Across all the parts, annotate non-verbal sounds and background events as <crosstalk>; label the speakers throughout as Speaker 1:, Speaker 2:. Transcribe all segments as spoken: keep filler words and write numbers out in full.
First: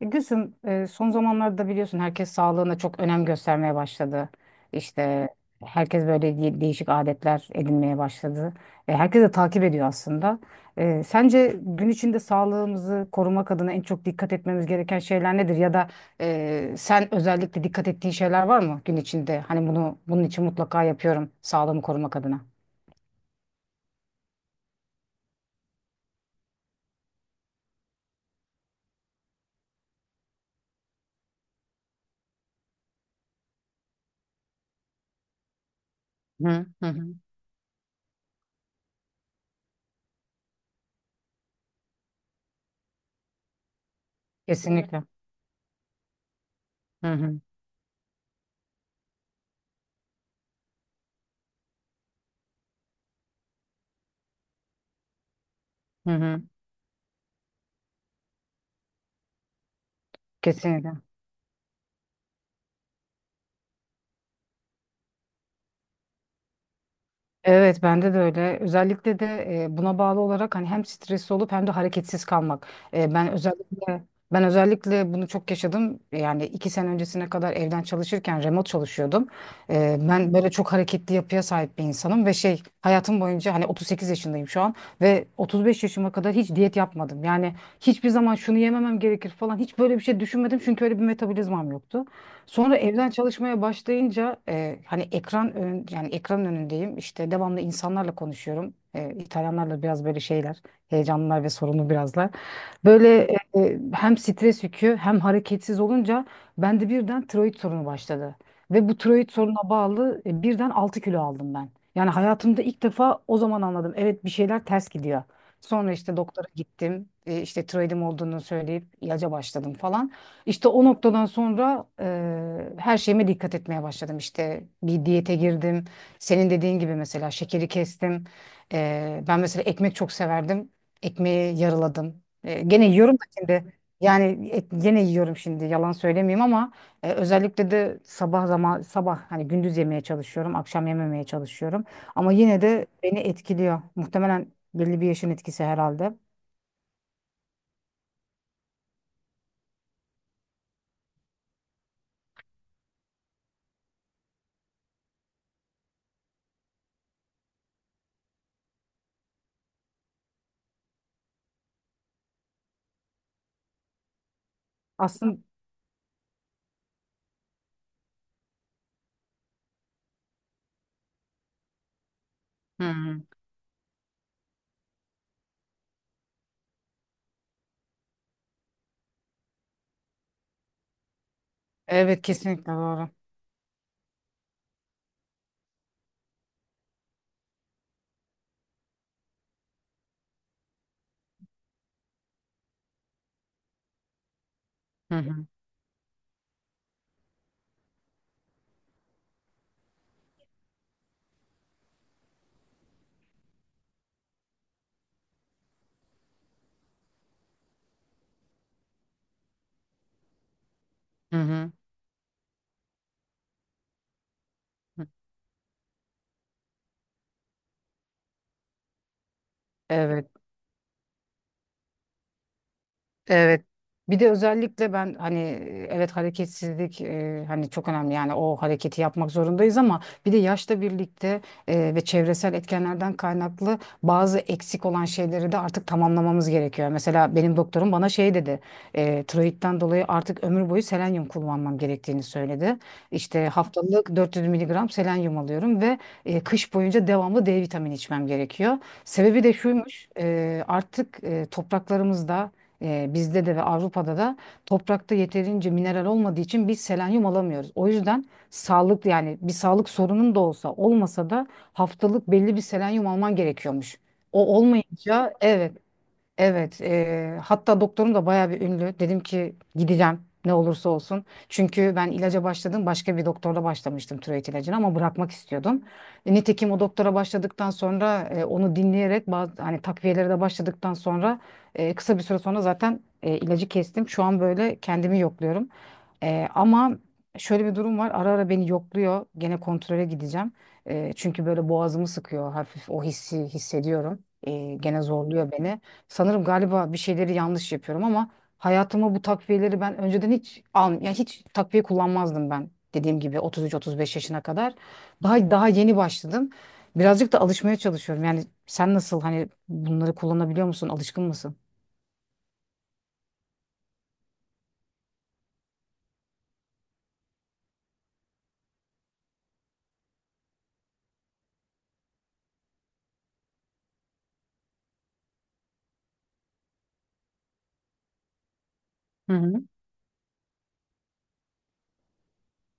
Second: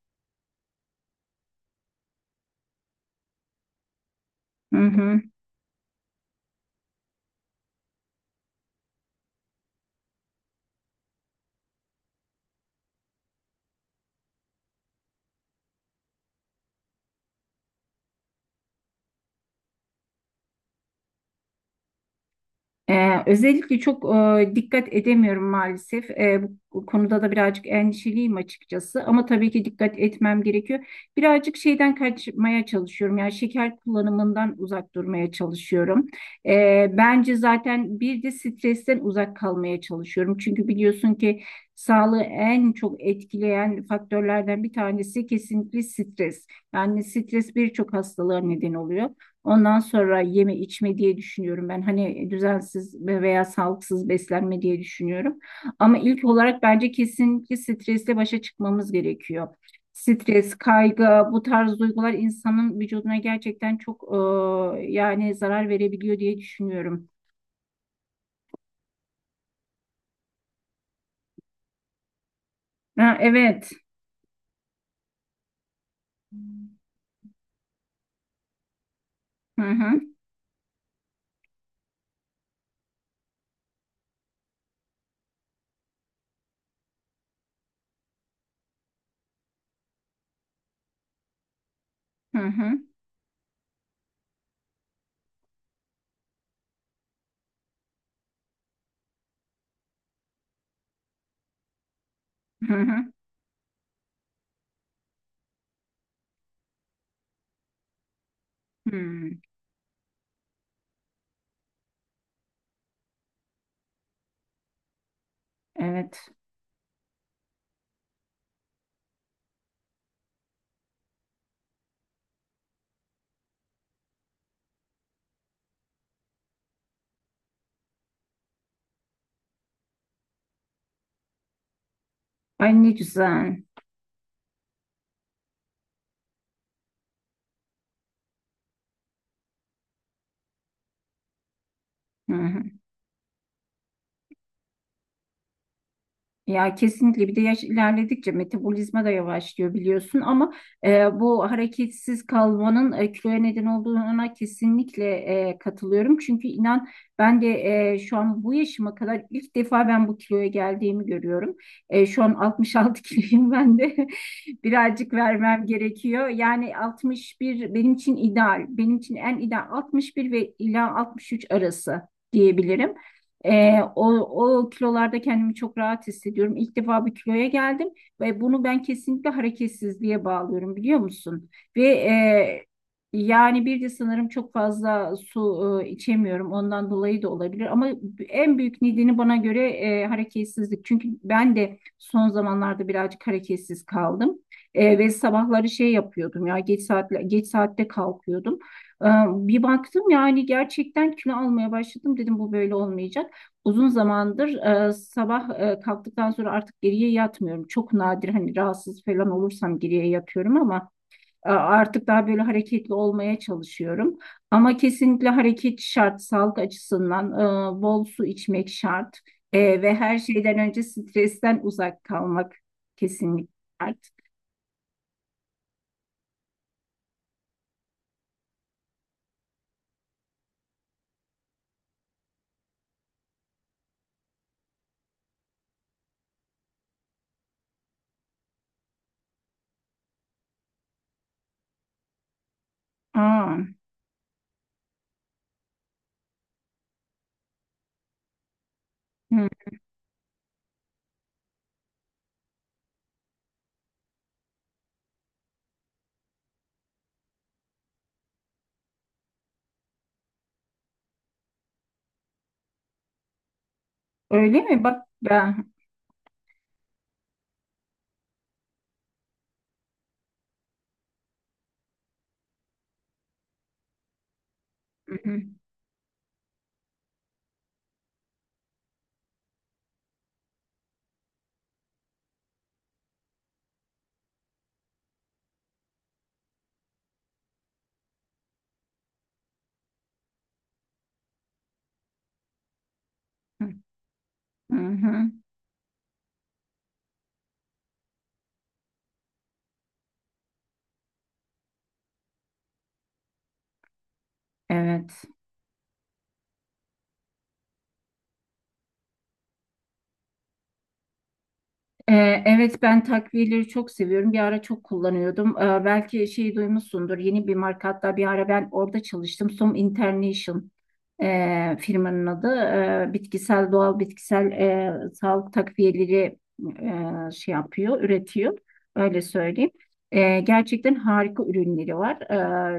Speaker 1: Gülsüm, e, son zamanlarda biliyorsun herkes sağlığına çok önem göstermeye başladı.
Speaker 2: Hı hı.
Speaker 1: İşte herkes böyle de- değişik adetler edinmeye başladı. E, Herkes de takip ediyor aslında. E, Sence gün içinde sağlığımızı korumak adına en çok dikkat etmemiz gereken şeyler nedir? Ya da e, sen özellikle dikkat ettiğin şeyler var mı gün içinde? Hani bunu bunun için mutlaka yapıyorum sağlığımı korumak adına.
Speaker 2: Ee, özellikle çok e, dikkat edemiyorum maalesef. Ee, bu konuda da birazcık endişeliyim açıkçası. Ama tabii ki dikkat etmem gerekiyor. Birazcık şeyden kaçmaya çalışıyorum. Yani şeker kullanımından uzak durmaya çalışıyorum.
Speaker 1: Hı hı
Speaker 2: Ee,
Speaker 1: hı.
Speaker 2: bence zaten bir de stresten uzak kalmaya çalışıyorum. Çünkü biliyorsun ki sağlığı en çok etkileyen faktörlerden bir
Speaker 1: Kesinlikle.
Speaker 2: tanesi kesinlikle stres. Yani
Speaker 1: Hı hı.
Speaker 2: stres birçok hastalığa neden oluyor. Ondan sonra yeme içme diye düşünüyorum ben. Hani düzensiz veya sağlıksız beslenme diye düşünüyorum. Ama
Speaker 1: Hı
Speaker 2: ilk
Speaker 1: hı.
Speaker 2: olarak bence kesinlikle stresle başa çıkmamız gerekiyor. Stres,
Speaker 1: Kesinlikle.
Speaker 2: kaygı, bu tarz duygular insanın vücuduna gerçekten çok e, yani zarar verebiliyor diye düşünüyorum.
Speaker 1: Evet bende de öyle. Özellikle de e, buna bağlı olarak hani hem stresli olup hem de hareketsiz kalmak. E,
Speaker 2: Ha,
Speaker 1: ben
Speaker 2: evet.
Speaker 1: özellikle ben özellikle bunu çok yaşadım. Yani iki sene öncesine kadar evden çalışırken remote çalışıyordum.
Speaker 2: Hı
Speaker 1: E,
Speaker 2: hı
Speaker 1: ben böyle çok hareketli yapıya sahip bir insanım ve şey hayatım boyunca hani otuz sekiz yaşındayım şu an ve otuz beş yaşıma kadar hiç diyet yapmadım. Yani hiçbir zaman şunu yememem gerekir falan hiç böyle bir şey düşünmedim çünkü öyle bir metabolizmam yoktu.
Speaker 2: hı hı
Speaker 1: Sonra evden çalışmaya başlayınca e, hani ekran ön, yani ekran önündeyim. İşte devamlı insanlarla konuşuyorum. E, İtalyanlarla biraz böyle şeyler, heyecanlılar ve sorunlu birazlar.
Speaker 2: hı
Speaker 1: Böyle
Speaker 2: hı.
Speaker 1: e, e, hem stres yükü hem hareketsiz olunca bende birden tiroid sorunu başladı. Ve bu tiroid
Speaker 2: Hmm.
Speaker 1: soruna bağlı e, birden altı kilo aldım ben. Yani hayatımda ilk defa o zaman anladım. Evet, bir şeyler ters gidiyor. Sonra işte
Speaker 2: Evet.
Speaker 1: doktora gittim. E, işte tiroidim olduğunu söyleyip ilaca başladım falan. İşte o noktadan sonra eee, her şeyime dikkat etmeye başladım. İşte bir diyete girdim. Senin dediğin gibi mesela şekeri kestim. Eee, ben mesela ekmek çok severdim. Ekmeği yarıladım. Eee,
Speaker 2: Ay
Speaker 1: gene
Speaker 2: ne
Speaker 1: yiyorum da
Speaker 2: güzel.
Speaker 1: şimdi. Yani et, gene yiyorum şimdi. Yalan söylemeyeyim ama e, özellikle de sabah zaman sabah hani gündüz yemeye çalışıyorum, akşam yememeye çalışıyorum.
Speaker 2: Hı
Speaker 1: Ama yine
Speaker 2: hı.
Speaker 1: de beni etkiliyor. Muhtemelen belli bir yaşın etkisi herhalde.
Speaker 2: Ya kesinlikle bir de yaş ilerledikçe metabolizma da yavaşlıyor biliyorsun ama e, bu hareketsiz kalmanın e, kiloya neden olduğuna kesinlikle e, katılıyorum. Çünkü inan ben de e, şu an bu yaşıma kadar ilk defa ben bu kiloya geldiğimi görüyorum. E, şu an altmış altı <laughs> kiloyum ben de <laughs> birazcık
Speaker 1: Aslında.
Speaker 2: vermem gerekiyor. Yani altmış bir benim için ideal, benim için en ideal altmış bir ve ila altmış üç arası
Speaker 1: Hı
Speaker 2: diyebilirim.
Speaker 1: hı.
Speaker 2: Ee, o, O kilolarda kendimi çok rahat hissediyorum. İlk defa bir kiloya geldim ve bunu ben kesinlikle hareketsizliğe bağlıyorum biliyor musun? Ve
Speaker 1: Evet
Speaker 2: e,
Speaker 1: kesinlikle doğru.
Speaker 2: Yani bir de sanırım çok fazla su e, içemiyorum. Ondan dolayı da olabilir. Ama en büyük nedeni bana göre e, hareketsizlik. Çünkü ben de son zamanlarda birazcık hareketsiz kaldım. E, ve
Speaker 1: Hı hı.
Speaker 2: sabahları şey yapıyordum ya geç saatle geç saatte kalkıyordum. Ee, Bir baktım yani gerçekten kilo almaya başladım dedim bu böyle olmayacak. Uzun zamandır e, sabah e, kalktıktan sonra artık geriye yatmıyorum. Çok nadir hani rahatsız falan olursam geriye yatıyorum ama
Speaker 1: Hı
Speaker 2: e,
Speaker 1: hı.
Speaker 2: artık daha böyle hareketli olmaya çalışıyorum. Ama kesinlikle hareket şart, sağlık açısından e, bol su içmek şart. E, ve her
Speaker 1: Evet.
Speaker 2: şeyden önce stresten uzak kalmak kesinlikle
Speaker 1: Evet.
Speaker 2: şart.
Speaker 1: Bir de özellikle ben hani evet, hareketsizlik, e, hani çok önemli yani o hareketi yapmak zorundayız ama bir de yaşla birlikte e, ve çevresel etkenlerden kaynaklı bazı eksik olan şeyleri de artık tamamlamamız gerekiyor. Mesela benim doktorum bana şey dedi, e, tiroidten dolayı artık ömür boyu selenyum kullanmam gerektiğini söyledi. İşte
Speaker 2: Aa,
Speaker 1: haftalık dört yüz miligram selenyum alıyorum ve e, kış boyunca devamlı D vitamini içmem gerekiyor. Sebebi
Speaker 2: hı.
Speaker 1: de şuymuş, e, artık e, topraklarımızda, e, bizde de ve Avrupa'da da toprakta yeterince mineral olmadığı için biz selenyum alamıyoruz. O yüzden sağlık yani bir sağlık sorunun da olsa olmasa da haftalık belli bir selenyum alman gerekiyormuş. O
Speaker 2: Öyle mi? Bak
Speaker 1: olmayınca,
Speaker 2: ben.
Speaker 1: evet. Evet, eee, hatta doktorum da bayağı bir ünlü. Dedim ki gideceğim ne olursa olsun. Çünkü ben ilaca başladım, başka bir doktorla başlamıştım tiroid ilacını ama
Speaker 2: Hı
Speaker 1: bırakmak
Speaker 2: hı,
Speaker 1: istiyordum. E, nitekim o doktora başladıktan sonra e, onu dinleyerek bazı hani takviyelere de başladıktan sonra e, kısa bir süre sonra zaten e, ilacı kestim. Şu an böyle kendimi yokluyorum. E, ama şöyle bir durum var. Ara ara beni yokluyor. Gene kontrole gideceğim. E, çünkü böyle boğazımı sıkıyor, hafif o hissi hissediyorum. E,
Speaker 2: hı
Speaker 1: gene
Speaker 2: hı.
Speaker 1: zorluyor beni. Sanırım galiba bir şeyleri yanlış yapıyorum ama hayatıma bu takviyeleri ben önceden hiç al yani hiç takviye kullanmazdım ben. Dediğim gibi otuz üç otuz beş yaşına kadar.
Speaker 2: Evet.
Speaker 1: Daha daha yeni başladım. Birazcık da alışmaya çalışıyorum. Yani sen nasıl, hani bunları kullanabiliyor musun? Alışkın mısın?
Speaker 2: Ee, evet ben takviyeleri çok seviyorum. Bir ara çok kullanıyordum. Ee, belki şeyi duymuşsundur. Yeni bir marka hatta bir ara ben orada çalıştım. Som International e, firmanın adı. Ee, bitkisel doğal bitkisel e, sağlık takviyeleri e, şey yapıyor, üretiyor. Öyle
Speaker 1: Hı hı.
Speaker 2: söyleyeyim. Ee, gerçekten harika ürünleri var.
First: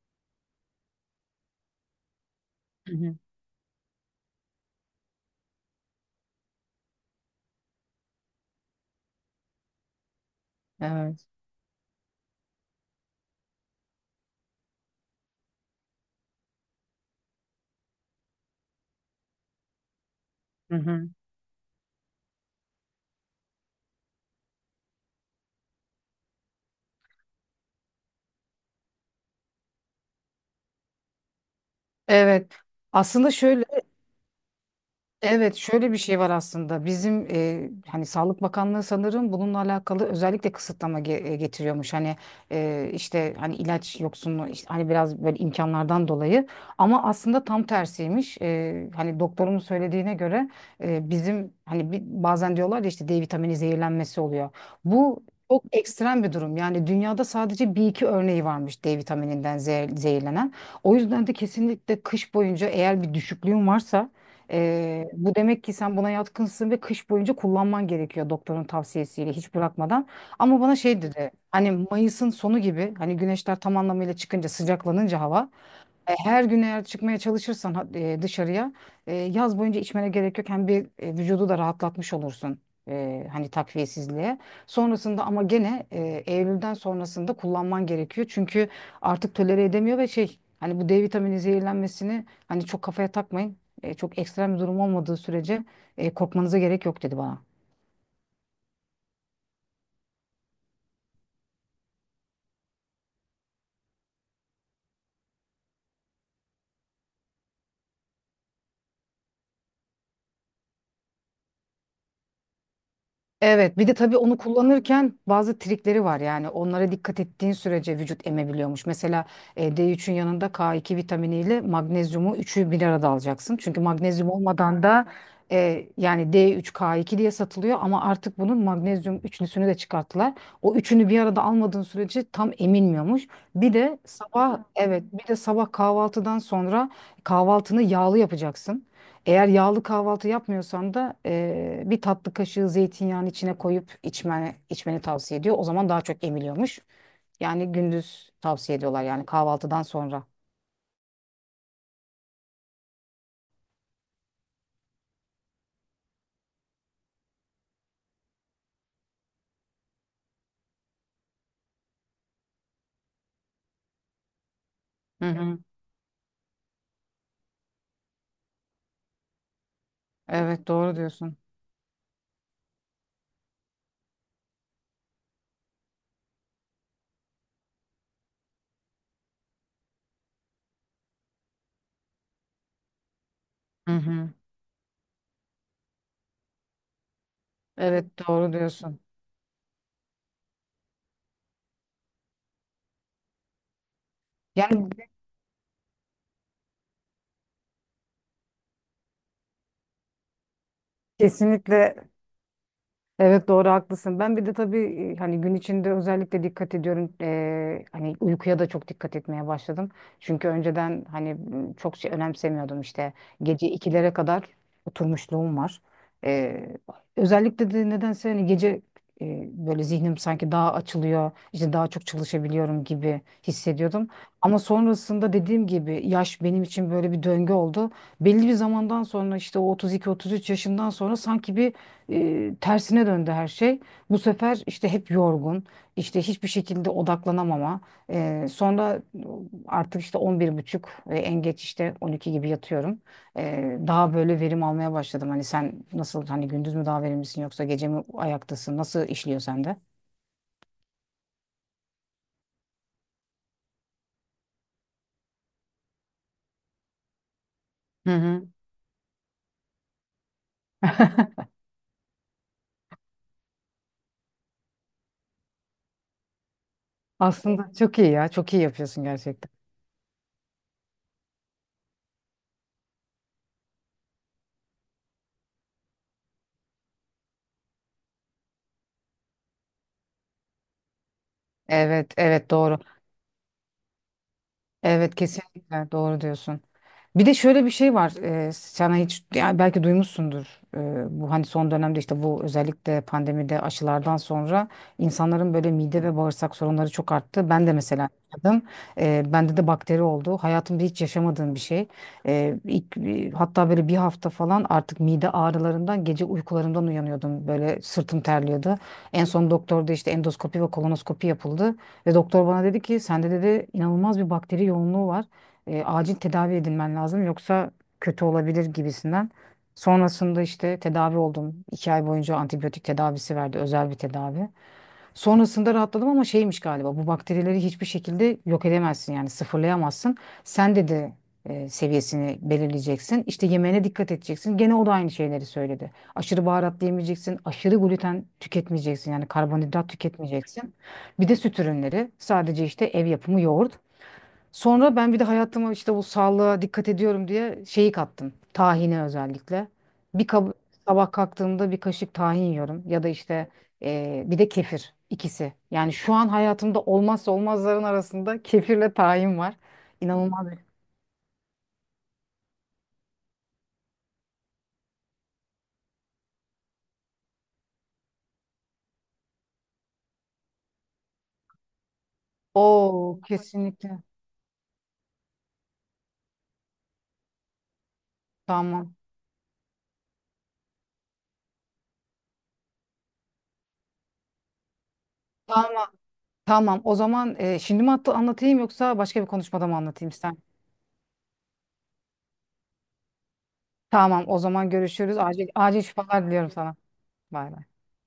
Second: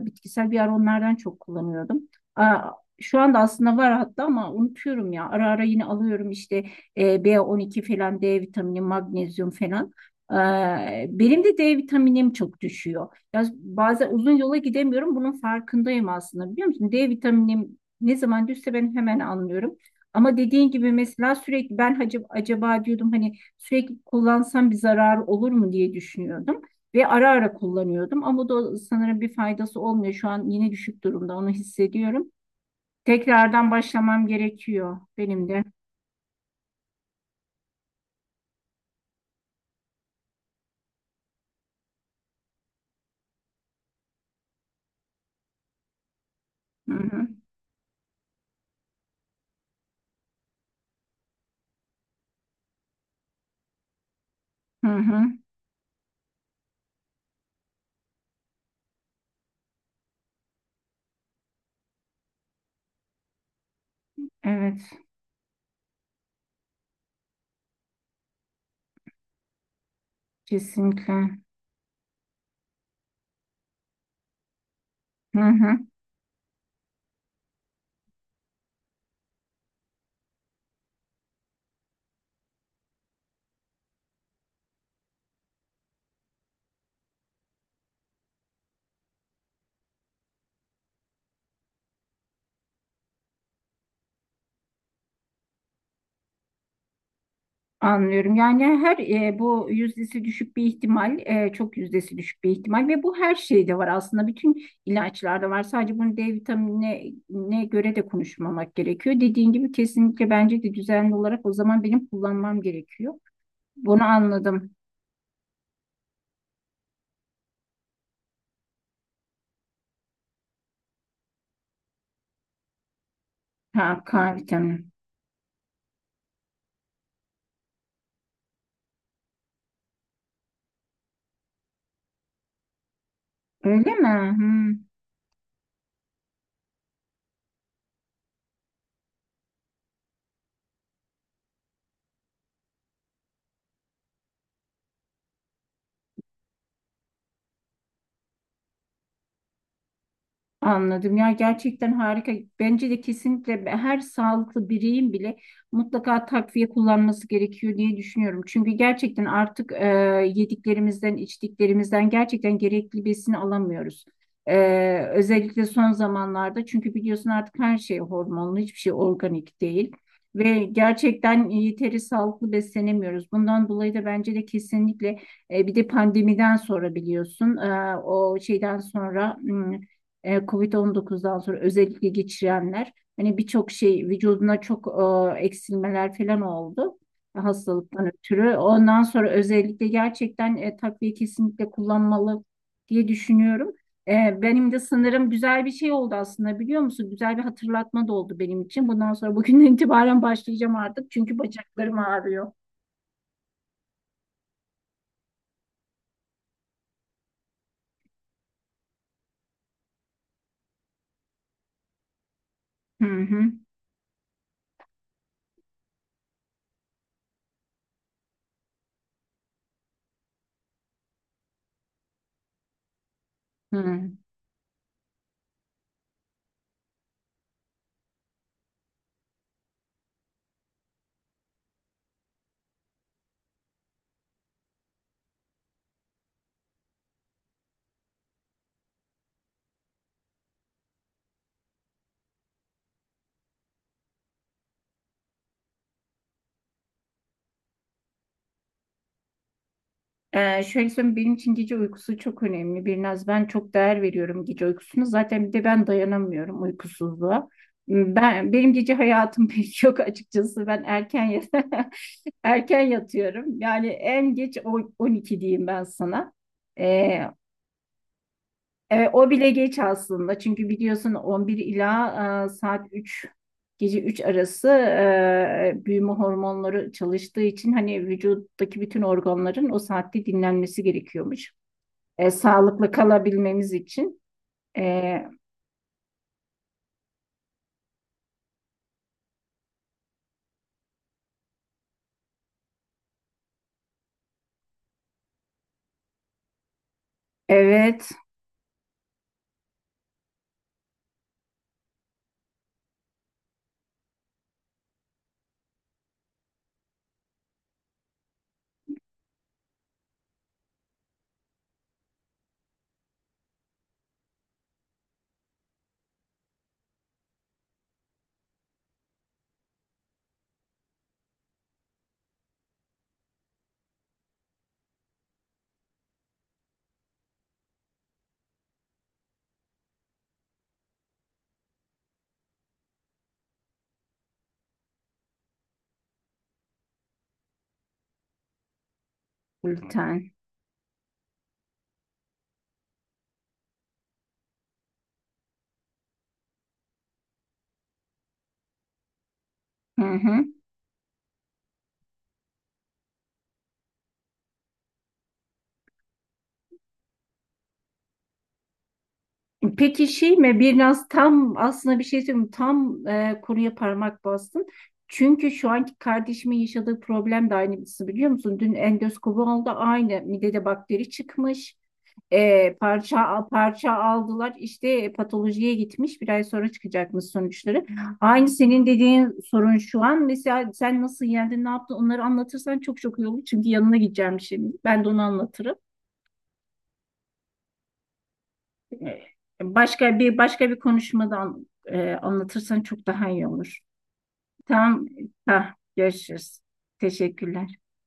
Speaker 2: Ee, bitkisel bir ara onlardan çok kullanıyordum. Aa,
Speaker 1: Hı hı.
Speaker 2: şu anda aslında var hatta ama unutuyorum ya. Ara ara yine alıyorum işte. E, b on iki falan, D vitamini, magnezyum falan. Ee,
Speaker 1: Evet.
Speaker 2: benim de D vitaminim çok düşüyor. Ya bazen uzun yola gidemiyorum. Bunun farkındayım aslında biliyor musun? D vitaminim ne zaman düşse ben hemen anlıyorum. Ama dediğin
Speaker 1: Hı
Speaker 2: gibi
Speaker 1: hı.
Speaker 2: mesela sürekli ben acaba, acaba diyordum hani sürekli kullansam bir zarar olur mu diye düşünüyordum. Ve ara ara kullanıyordum ama da sanırım bir faydası olmuyor. Şu an yine düşük durumda onu hissediyorum.
Speaker 1: Evet. Aslında şöyle
Speaker 2: Tekrardan başlamam gerekiyor benim
Speaker 1: Evet,
Speaker 2: de.
Speaker 1: şöyle bir şey var aslında. Bizim e, hani Sağlık Bakanlığı sanırım bununla alakalı özellikle kısıtlama ge- e, getiriyormuş. Hani e, işte hani ilaç yoksunluğu, işte hani biraz böyle imkanlardan dolayı,
Speaker 2: Hı
Speaker 1: ama
Speaker 2: hı.
Speaker 1: aslında tam tersiymiş. E, hani doktorumun söylediğine göre e, bizim hani bir, bazen diyorlar ya, işte D vitamini zehirlenmesi oluyor.
Speaker 2: Hı hı.
Speaker 1: Bu Çok ekstrem bir durum. Yani dünyada sadece bir iki örneği varmış D vitamininden zehir- zehirlenen. O yüzden de kesinlikle kış boyunca eğer bir düşüklüğün varsa
Speaker 2: Evet,
Speaker 1: ee, bu demek ki sen buna yatkınsın ve kış boyunca kullanman gerekiyor doktorun tavsiyesiyle hiç bırakmadan. Ama bana şey
Speaker 2: kesinlikle.
Speaker 1: dedi, hani Mayıs'ın sonu gibi hani güneşler tam anlamıyla çıkınca, sıcaklanınca
Speaker 2: Hı
Speaker 1: hava,
Speaker 2: hı,
Speaker 1: e, her gün eğer çıkmaya çalışırsan e, dışarıya, e, yaz boyunca içmene gerek yok. Hem bir e, vücudu da rahatlatmış olursun e, hani takviyesizliğe. Sonrasında ama gene e, Eylül'den sonrasında kullanman gerekiyor. Çünkü artık tolere edemiyor ve şey, hani bu D vitamini zehirlenmesini hani çok kafaya takmayın. E, çok ekstrem bir durum olmadığı sürece e, korkmanıza gerek yok dedi bana.
Speaker 2: anlıyorum. Yani her e, bu yüzdesi düşük bir ihtimal, e, çok yüzdesi düşük bir ihtimal ve bu her şeyde var aslında. Bütün ilaçlarda var. Sadece bunu D vitaminine ne göre de konuşmamak gerekiyor. Dediğin gibi kesinlikle bence de düzenli olarak o zaman benim kullanmam gerekiyor.
Speaker 1: Evet, bir de
Speaker 2: Bunu
Speaker 1: tabii onu
Speaker 2: anladım.
Speaker 1: kullanırken bazı trikleri var, yani onlara dikkat ettiğin sürece vücut emebiliyormuş. Mesela e, D üçün yanında K iki vitaminiyle magnezyumu üçü bir arada alacaksın. Çünkü
Speaker 2: Ha, K
Speaker 1: magnezyum olmadan
Speaker 2: vitamini.
Speaker 1: da e, yani D üç K iki diye satılıyor ama artık bunun magnezyum üçlüsünü de çıkarttılar. O üçünü bir arada almadığın sürece tam emilmiyormuş. Bir
Speaker 2: Öyle
Speaker 1: de
Speaker 2: mi?
Speaker 1: sabah, evet, bir de sabah kahvaltıdan sonra kahvaltını yağlı yapacaksın. Eğer yağlı kahvaltı yapmıyorsan da eee, bir tatlı kaşığı zeytinyağını içine koyup içmeni, içmeni tavsiye ediyor. O zaman daha çok emiliyormuş. Yani gündüz tavsiye ediyorlar, yani kahvaltıdan sonra.
Speaker 2: Anladım. Ya gerçekten harika. Bence de kesinlikle her sağlıklı bireyin bile mutlaka takviye kullanması gerekiyor diye düşünüyorum. Çünkü gerçekten artık e, yediklerimizden, içtiklerimizden gerçekten gerekli besini alamıyoruz. E,
Speaker 1: Hı hı.
Speaker 2: Özellikle son zamanlarda çünkü biliyorsun artık her şey hormonlu, hiçbir şey organik değil. Ve
Speaker 1: Evet doğru diyorsun.
Speaker 2: gerçekten yeteri sağlıklı beslenemiyoruz. Bundan dolayı da bence de kesinlikle e, bir de pandemiden sonra biliyorsun e, o şeyden sonra e, on dokuzdan sonra özellikle geçirenler hani birçok
Speaker 1: Hı
Speaker 2: şey
Speaker 1: hı.
Speaker 2: vücuduna çok e, eksilmeler falan oldu hastalıktan
Speaker 1: Evet doğru
Speaker 2: ötürü.
Speaker 1: diyorsun.
Speaker 2: Ondan sonra özellikle gerçekten e, takviye kesinlikle kullanmalı diye düşünüyorum. E, benim de
Speaker 1: Yani
Speaker 2: sanırım güzel bir şey oldu aslında biliyor musun? Güzel bir hatırlatma da oldu benim için. Bundan sonra bugünden <laughs> itibaren başlayacağım artık çünkü
Speaker 1: kesinlikle.
Speaker 2: bacaklarım ağrıyor.
Speaker 1: Evet doğru haklısın. Ben bir de tabii e, hani gün içinde özellikle dikkat ediyorum. Eee, hani uykuya da çok dikkat etmeye başladım. Çünkü önceden hani m, çok şey önemsemiyordum
Speaker 2: Hı
Speaker 1: işte.
Speaker 2: hı.
Speaker 1: Gece ikilere kadar oturmuşluğum var. Eee, Özellikle de nedense hani gece e, böyle zihnim sanki daha açılıyor, işte daha çok çalışabiliyorum gibi hissediyordum.
Speaker 2: Hı.
Speaker 1: Ama sonrasında dediğim gibi yaş benim için böyle bir döngü oldu. Belli bir zamandan sonra, işte o otuz iki otuz üç yaşından sonra sanki bir e, tersine döndü her şey. Bu sefer işte hep yorgun, işte hiçbir şekilde odaklanamama. E, sonra artık işte on bir buçuk ve en geç işte on iki gibi yatıyorum. E, daha böyle verim almaya başladım. Hani sen nasıl, hani gündüz mü daha verimlisin yoksa gece mi ayaktasın? Nasıl işliyor sende?
Speaker 2: Ee, şöyle söyleyeyim benim için gece uykusu çok önemli. Birnaz ben çok değer veriyorum gece uykusuna. Zaten bir de ben dayanamıyorum uykusuzluğa.
Speaker 1: Hı
Speaker 2: Hmm.
Speaker 1: hı.
Speaker 2: Ben benim gece hayatım <laughs> pek yok açıkçası. Ben erken yat- <laughs> erken yatıyorum. Yani en geç o- on iki diyeyim ben sana. Ee,
Speaker 1: Aslında çok iyi ya. Çok iyi yapıyorsun
Speaker 2: e, O bile
Speaker 1: gerçekten.
Speaker 2: geç aslında. Çünkü biliyorsun on bir ila e, saat üç gece üç arası e, büyüme hormonları çalıştığı için hani vücuttaki bütün organların o saatte dinlenmesi gerekiyormuş.
Speaker 1: Evet,
Speaker 2: E,
Speaker 1: evet doğru.
Speaker 2: sağlıklı kalabilmemiz için.
Speaker 1: Evet
Speaker 2: E,
Speaker 1: kesinlikle doğru diyorsun. Bir de şöyle bir şey var. E, sana hiç, yani belki duymuşsundur. E, bu hani son dönemde işte bu özellikle pandemide aşılardan sonra insanların böyle mide ve bağırsak sorunları çok arttı. Ben de mesela
Speaker 2: evet,
Speaker 1: yaşadım. E, bende de bakteri oldu. Hayatımda hiç yaşamadığım bir şey. E, ilk, e, hatta böyle bir hafta falan artık mide ağrılarından gece uykularımdan uyanıyordum. Böyle sırtım terliyordu. En son doktorda işte endoskopi ve kolonoskopi yapıldı. Ve doktor bana dedi ki sende dedi inanılmaz bir bakteri yoğunluğu var. E, acil tedavi edilmen lazım yoksa kötü olabilir gibisinden. Sonrasında işte tedavi oldum. İki ay boyunca antibiyotik tedavisi verdi, özel bir tedavi. Sonrasında rahatladım ama şeymiş galiba, bu bakterileri hiçbir şekilde yok edemezsin yani sıfırlayamazsın. Sen de de e, seviyesini belirleyeceksin. İşte yemeğine dikkat edeceksin. Gene o da aynı şeyleri söyledi. Aşırı baharat yemeyeceksin. Aşırı gluten tüketmeyeceksin. Yani karbonhidrat
Speaker 2: gluten.
Speaker 1: tüketmeyeceksin. Bir de süt ürünleri. Sadece işte ev yapımı yoğurt. Sonra ben bir de hayatıma işte bu sağlığa dikkat ediyorum diye şeyi kattım. Tahine özellikle.
Speaker 2: Hı
Speaker 1: Bir
Speaker 2: hı.
Speaker 1: kab- Sabah kalktığımda bir kaşık tahin yiyorum ya da işte eee, bir de kefir, ikisi. Yani şu an hayatımda olmazsa olmazların arasında kefirle tahin var.
Speaker 2: Peki şey
Speaker 1: İnanılmaz.
Speaker 2: mi?
Speaker 1: bir-
Speaker 2: Biraz tam aslında bir şey söyleyeyim. Tam e, konuya parmak bastın. Çünkü şu anki kardeşimin yaşadığı problem de aynı birisi biliyor musun? Dün endoskopu aldı aynı midede bakteri çıkmış. E,
Speaker 1: Oo,
Speaker 2: parça parça
Speaker 1: kesinlikle.
Speaker 2: aldılar işte patolojiye gitmiş bir ay sonra çıkacakmış sonuçları. Aynı senin
Speaker 1: Tamam.
Speaker 2: dediğin sorun şu an mesela sen nasıl yendin ne yaptın onları anlatırsan çok çok iyi olur çünkü yanına gideceğim şimdi ben de onu anlatırım.
Speaker 1: Tamam. Tamam. O zaman eee, şimdi mi hatta anlatayım yoksa başka bir konuşmada mı anlatayım
Speaker 2: Başka
Speaker 1: ister
Speaker 2: bir
Speaker 1: misin?
Speaker 2: başka bir konuşmadan e, anlatırsan çok daha iyi olur.
Speaker 1: Tamam. O zaman
Speaker 2: Tamam,
Speaker 1: görüşürüz. Acil
Speaker 2: ha,
Speaker 1: acil şifalar diliyorum
Speaker 2: görüşürüz.
Speaker 1: sana. Bay bay.
Speaker 2: Teşekkürler.